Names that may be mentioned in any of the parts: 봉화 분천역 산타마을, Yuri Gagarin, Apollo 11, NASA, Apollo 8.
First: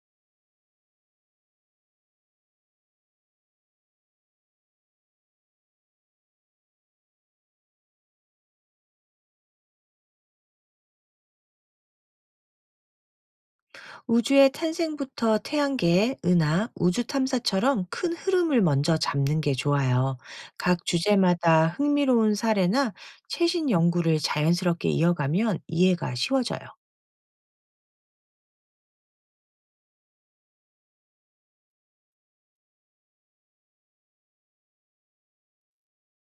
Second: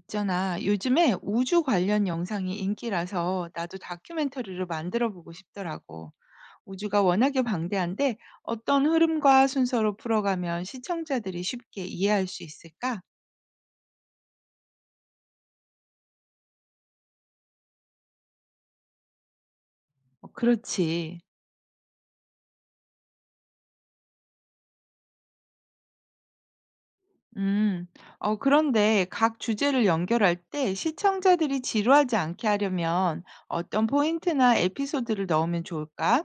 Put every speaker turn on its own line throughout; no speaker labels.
있잖아. 요즘에 우주 관련 영상이 인기라서 나도 다큐멘터리를 만들어 보고 싶더라고. 우주가 워낙에 방대한데 어떤 흐름과 순서로 풀어가면 시청자들이 쉽게 이해할 수 있을까?
우주의 탄생부터 태양계 은하, 우주 탐사처럼 큰 흐름을 먼저 잡는 게 좋아요.
어,
각
그렇지.
주제마다 흥미로운 사례나 최신 연구를 자연스럽게 이어가면 이해가 쉬워져요.
음. 어, 그런데 각 주제를 연결할 때 시청자들이 지루하지 않게 하려면 어떤 포인트나 에피소드를 넣으면 좋을까?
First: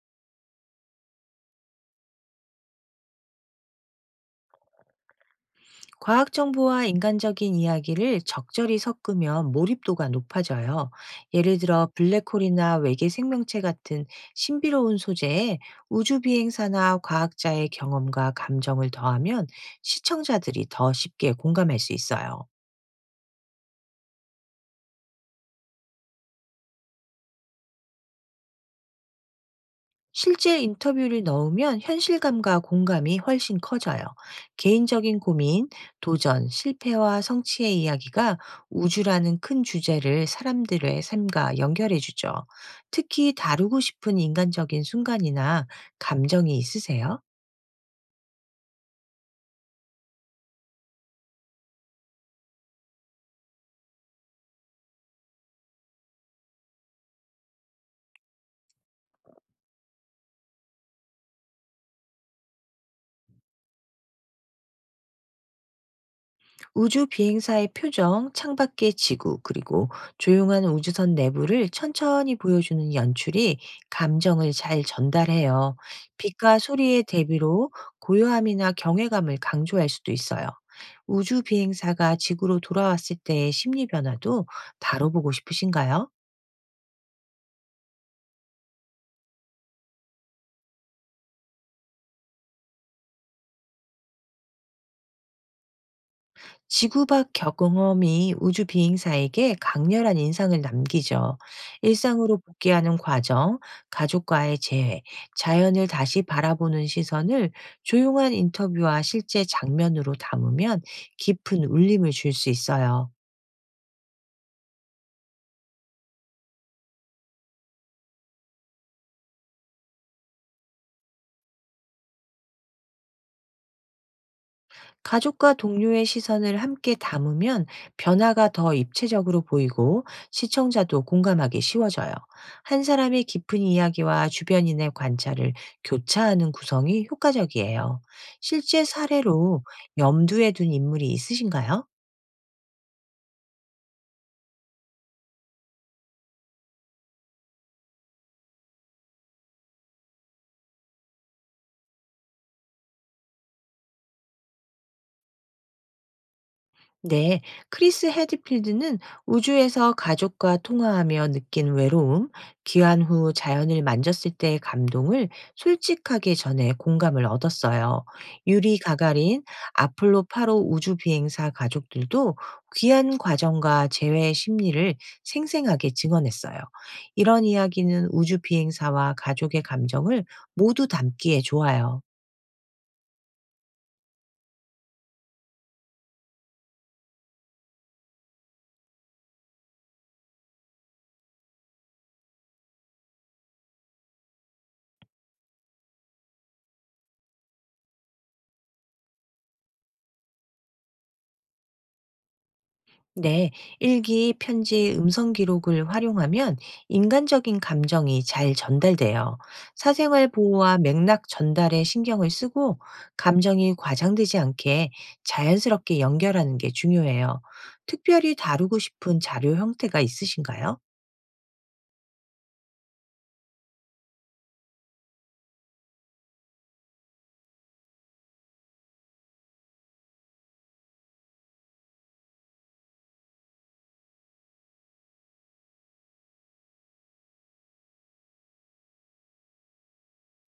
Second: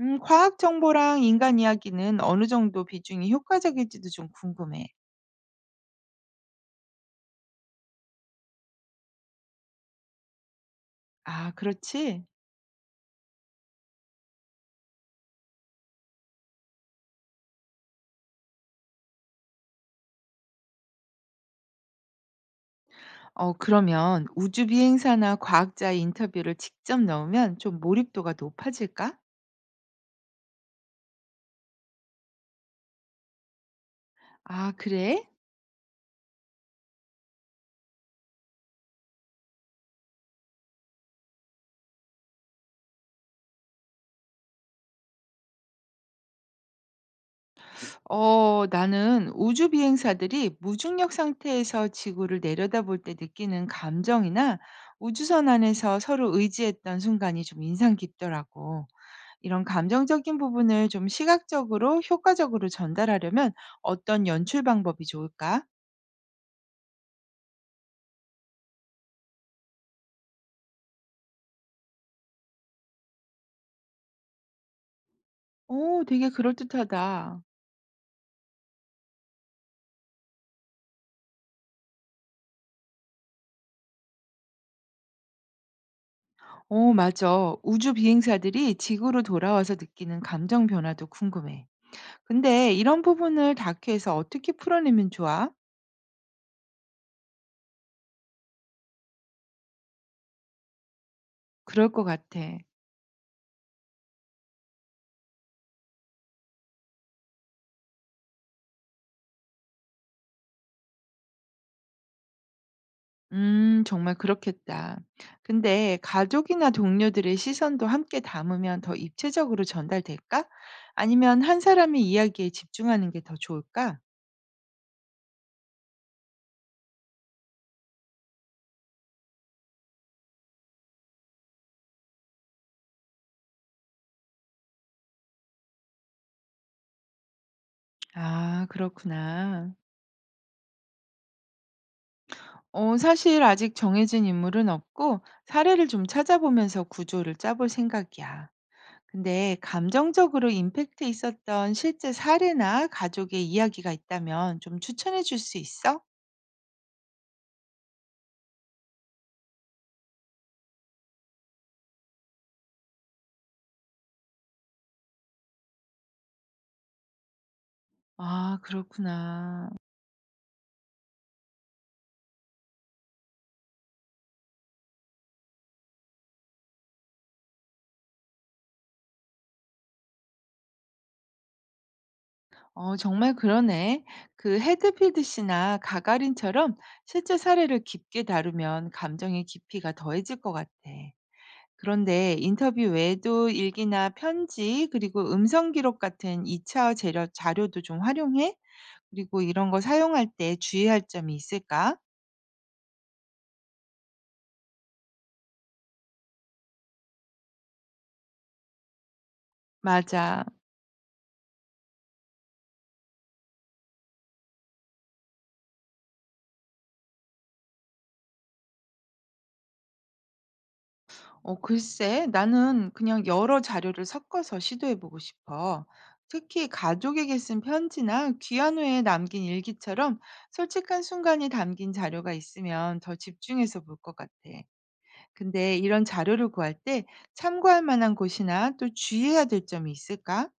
과학 정보랑 인간 이야기는 어느 정도 비중이 효과적일지도 좀 궁금해.
과학 정보와 인간적인 이야기를 적절히 섞으면 몰입도가 높아져요.
아,
예를 들어
그렇지.
블랙홀이나 외계 생명체 같은 신비로운 소재에 우주 비행사나 과학자의 경험과 감정을 더하면 시청자들이 더 쉽게 공감할 수 있어요.
어 그러면 우주 비행사나 과학자의 인터뷰를 직접 넣으면 좀 몰입도가 높아질까?
실제 인터뷰를 넣으면 현실감과 공감이 훨씬 커져요.
아,
개인적인
그래?
고민, 도전, 실패와 성취의 이야기가 우주라는 큰 주제를 사람들의 삶과 연결해주죠. 특히 다루고 싶은 인간적인 순간이나 감정이 있으세요?
어, 나는 우주 비행사들이 무중력 상태에서 지구를 내려다볼 때 느끼는 감정이나 우주선 안에서 서로 의지했던 순간이 좀 인상 깊더라고. 이런 감정적인 부분을 좀 시각적으로 효과적으로 전달하려면 어떤 연출 방법이 좋을까?
우주 비행사의 표정, 창밖의 지구, 그리고 조용한 우주선 내부를 천천히 보여주는 연출이 감정을 잘 전달해요.
오, 되게
빛과 소리의
그럴듯하다.
대비로 고요함이나 경외감을 강조할 수도 있어요. 우주 비행사가 지구로 돌아왔을 때의 심리 변화도 다뤄보고 싶으신가요?
어, 맞아. 우주 비행사들이 지구로 돌아와서 느끼는 감정 변화도 궁금해. 근데 이런 부분을 다큐에서 어떻게 풀어내면 좋아?
지구 밖 경험이 우주 비행사에게 강렬한 인상을 남기죠.
그럴 것
일상으로
같아.
복귀하는 과정, 가족과의 재회, 자연을 다시 바라보는 시선을 조용한 인터뷰와 실제 장면으로 담으면 깊은 울림을 줄 수 있어요.
정말 그렇겠다. 근데 가족이나 동료들의 시선도 함께 담으면 더 입체적으로 전달될까? 아니면 한 사람의 이야기에 집중하는 게 더 좋을까?
가족과 동료의 시선을 함께 담으면 변화가 더 입체적으로 보이고 시청자도 공감하기 쉬워져요. 한 사람의 깊은 이야기와 주변인의 관찰을 교차하는 구성이 효과적이에요.
아,
실제 사례로
그렇구나.
염두에 둔 인물이 있으신가요?
어, 사실 아직 정해진 인물은 없고 사례를 좀 찾아보면서 구조를 짜볼 생각이야. 근데 감정적으로 임팩트 있었던 실제 사례나 가족의 이야기가 있다면 좀 추천해 줄 수 있어?
네, 크리스 헤드필드는 우주에서 가족과 통화하며 느낀 외로움, 귀환 후 자연을 만졌을 때의 감동을 솔직하게 전해 공감을 얻었어요.
아,
유리 가가린,
그렇구나.
아폴로 8호 우주 비행사 가족들도 귀환 과정과 재회의 심리를 생생하게 증언했어요. 이런 이야기는 우주 비행사와 가족의 감정을 모두 담기에 좋아요.
어, 정말 그러네. 그 헤드필드 씨나 가가린처럼 실제 사례를 깊게 다루면 감정의 깊이가 더해질 것 같아. 그런데 인터뷰 외에도 일기나 편지, 그리고 음성 기록 같은 2차 자료도 좀 활용해? 그리고 이런 거 사용할 때 주의할 점이 있을까?
네, 일기, 편지, 음성 기록을 활용하면 인간적인 감정이 잘 전달돼요. 사생활
맞아.
보호와 맥락 전달에 신경을 쓰고 감정이 과장되지 않게 자연스럽게 연결하는 게 중요해요. 특별히 다루고 싶은 자료 형태가 있으신가요?
어, 글쎄, 나는 그냥 여러 자료를 섞어서 시도해보고 싶어. 특히 가족에게 쓴 편지나 귀한 후에 남긴 일기처럼 솔직한 순간이 담긴 자료가 있으면 더 집중해서 볼 것 같아. 근데 이런 자료를 구할 때 참고할 만한 곳이나 또 주의해야 될 점이 있을까?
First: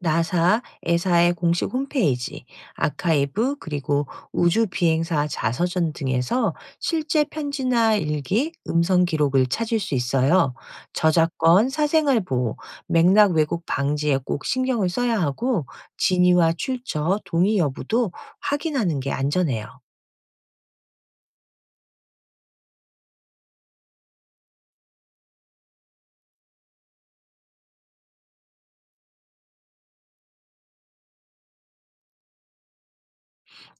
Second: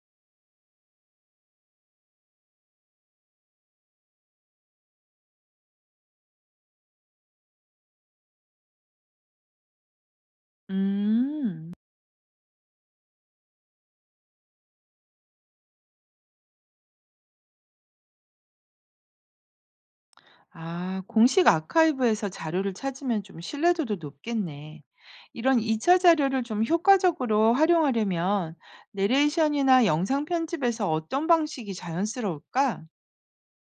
나사, 에사의 공식 홈페이지, 아카이브, 그리고 우주 비행사 자서전 등에서 실제 편지나 일기, 음성 기록을 찾을 수 있어요. 저작권,
음.
사생활 보호, 맥락 왜곡 방지에 꼭 신경을 써야 하고 진위와 출처, 동의 여부도 확인하는 게 안전해요.
아, 공식 아카이브에서 자료를 찾으면 좀 신뢰도도 높겠네. 이런 2차 자료를 좀 효과적으로 활용하려면 내레이션이나 영상 편집에서 어떤 방식이 자연스러울까?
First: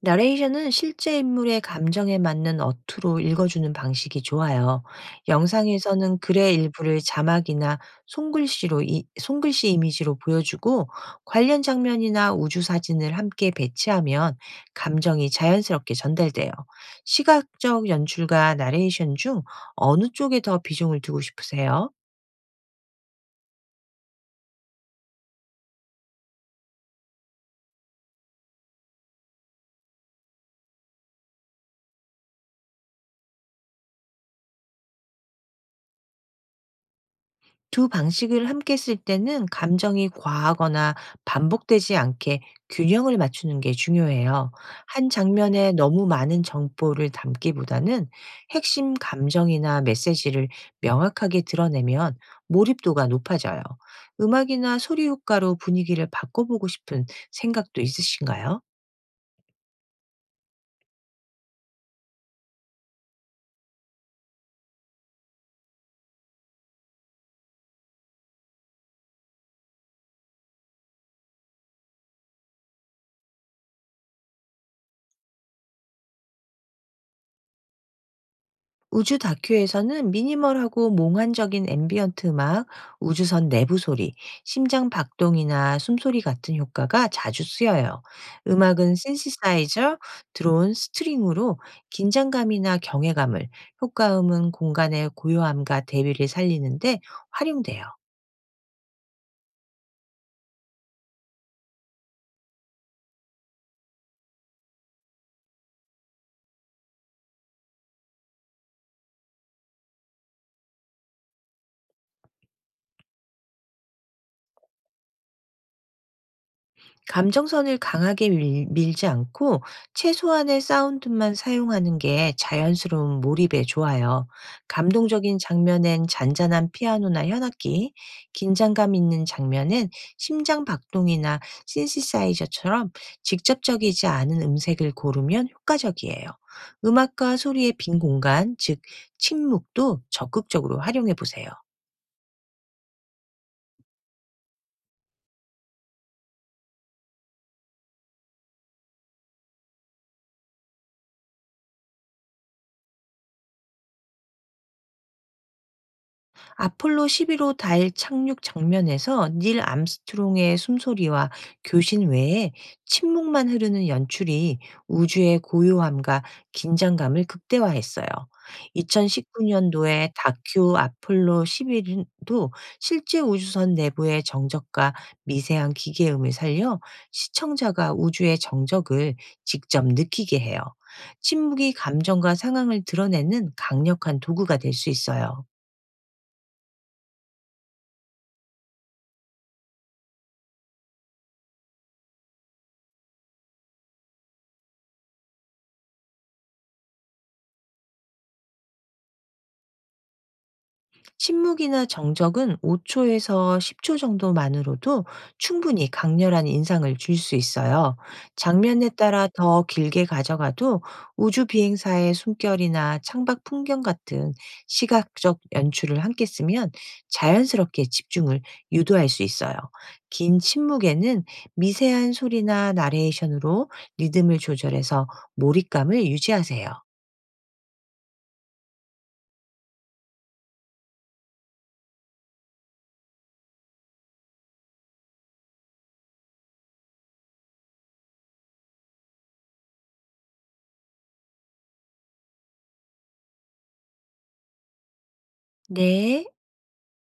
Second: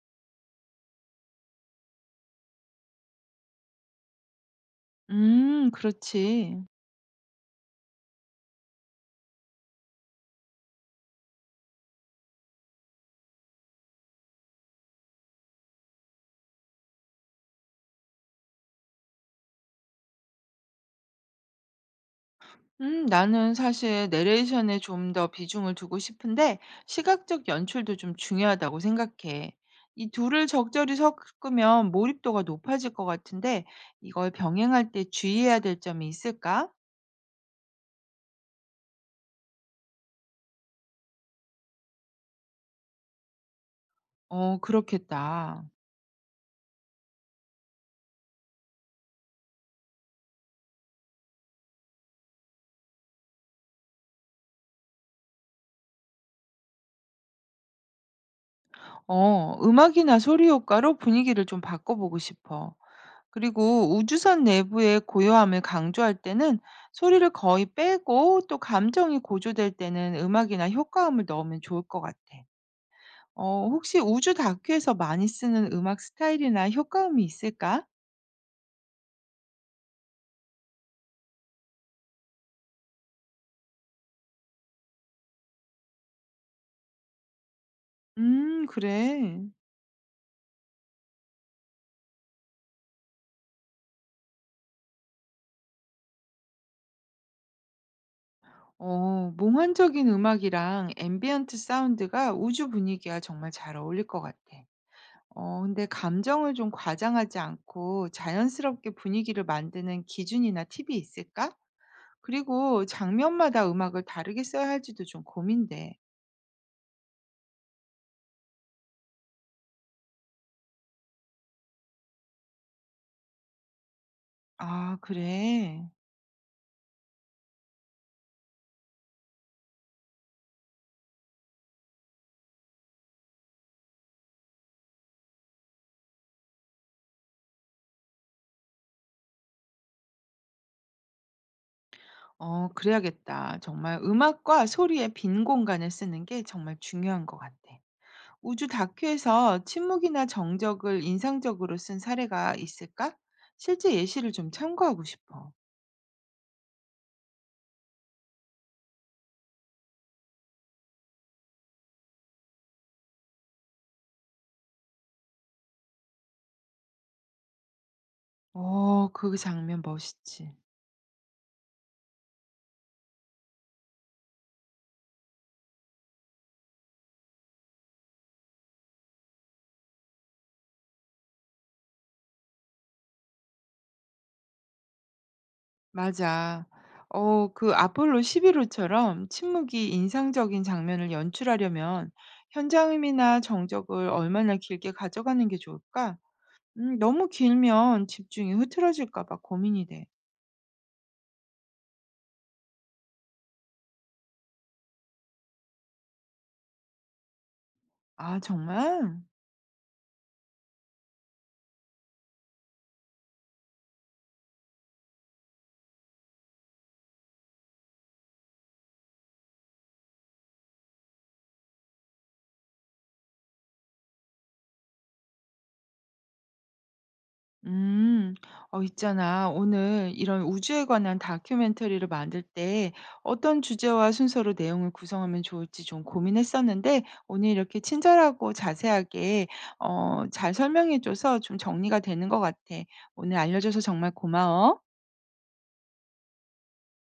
나레이션은 실제 인물의 감정에 맞는 어투로 읽어주는 방식이 좋아요. 영상에서는 글의
그렇지.
일부를 자막이나 손글씨 이미지로 보여주고 관련 장면이나 우주 사진을 함께 배치하면 감정이 자연스럽게 전달돼요. 시각적 연출과 나레이션 중 어느 쪽에 더 비중을 두고 싶으세요?
나는 사실 내레이션에 좀 더 비중을 두고 싶은데 시각적 연출도 좀 중요하다고 생각해. 이 둘을 적절히 섞으면 몰입도가 높아질 것 같은데 이걸 병행할 때 주의해야 될 점이 있을까?
두 방식을 함께 쓸 때는 감정이 과하거나 반복되지 않게 균형을 맞추는 게 중요해요.
어,
한
그렇겠다.
장면에 너무 많은 정보를 담기보다는 핵심 감정이나 메시지를 명확하게 드러내면 몰입도가 높아져요. 음악이나 소리 효과로 분위기를 바꿔보고 싶은 생각도 있으신가요?
어, 음악이나 소리 효과로 분위기를 좀 바꿔보고 싶어. 그리고 우주선 내부의 고요함을 강조할 때는 소리를 거의 빼고 또 감정이 고조될 때는 음악이나 효과음을 넣으면 좋을 것 같아. 어, 혹시 우주 다큐에서 많이 쓰는 음악 스타일이나 효과음이 있을까?
우주 다큐에서는 미니멀하고 몽환적인 앰비언트 음악, 우주선 내부 소리, 심장 박동이나 숨소리 같은 효과가 자주 쓰여요. 음. 악은
그래.
신시사이저, 드론, 스트링으로 긴장감이나 경외감을, 효과음은 공간의 고요함과 대비를 살리는데 활용돼요.
어, 몽환적인 음악이랑 앰비언트 사운드가 우주 분위기와 정말 잘 어울릴 것 같아. 어 근데 감정을 좀 과장하지 않고 자연스럽게 분위기를 만드는 기준이나 팁이 있을까? 그리고 장면마다 음악을 다르게 써야 할지도 좀 고민돼.
감정선을 강하게 밀지 않고 최소한의 사운드만 사용하는 게 자연스러운 몰입에 좋아요.
아,
감동적인
그래.
장면엔 잔잔한 피아노나 현악기, 긴장감 있는 장면엔 심장 박동이나 신시사이저처럼 직접적이지 않은 음색을 고르면 효과적이에요. 음악과 소리의 빈 공간, 즉 침묵도 적극적으로 활용해 보세요.
어, 그래야겠다. 정말 음악과 소리의 빈 공간을 쓰는 게 정말 중요한 것 같아. 우주 다큐에서 침묵이나 정적을 인상적으로 쓴 사례가 있을까? 실제 예시를 좀 참고하고 싶어.
아폴로 11호 달 착륙 장면에서 닐 암스트롱의 숨소리와 교신 외에 침묵만 흐르는 연출이 우주의 고요함과 긴장감을 극대화했어요.
어, 그 장면
2019년도에
멋있지.
다큐 아폴로 11도 실제 우주선 내부의 정적과 미세한 기계음을 살려 시청자가 우주의 정적을 직접 느끼게 해요. 침묵이 감정과 상황을 드러내는 강력한 도구가 될 수 있어요.
맞아. 어, 그 아폴로 11호처럼 침묵이 인상적인 장면을 연출하려면 현장음이나 정적을 얼마나 길게 가져가는 게 좋을까? 너무 길면 집중이 흐트러질까 봐 고민이 돼.
침묵이나 정적은 5초에서 10초 정도만으로도 충분히 강렬한 인상을 줄 수 있어요.
아,
장면에
정말?
따라 더 길게 가져가도 우주 비행사의 숨결이나 창밖 풍경 같은 시각적 연출을 함께 쓰면 자연스럽게 집중을 유도할 수 있어요. 긴 침묵에는 미세한 소리나 나레이션으로 리듬을 조절해서 몰입감을 유지하세요.
음, 있잖아. 오늘 이런 우주에 관한 다큐멘터리를 만들 때 어떤 주제와 순서로 내용을 구성하면 좋을지 좀 고민했었는데 오늘 이렇게 친절하고 자세하게 잘 설명해줘서 좀 정리가 되는 것 같아. 오늘 알려줘서 정말 고마워.
네.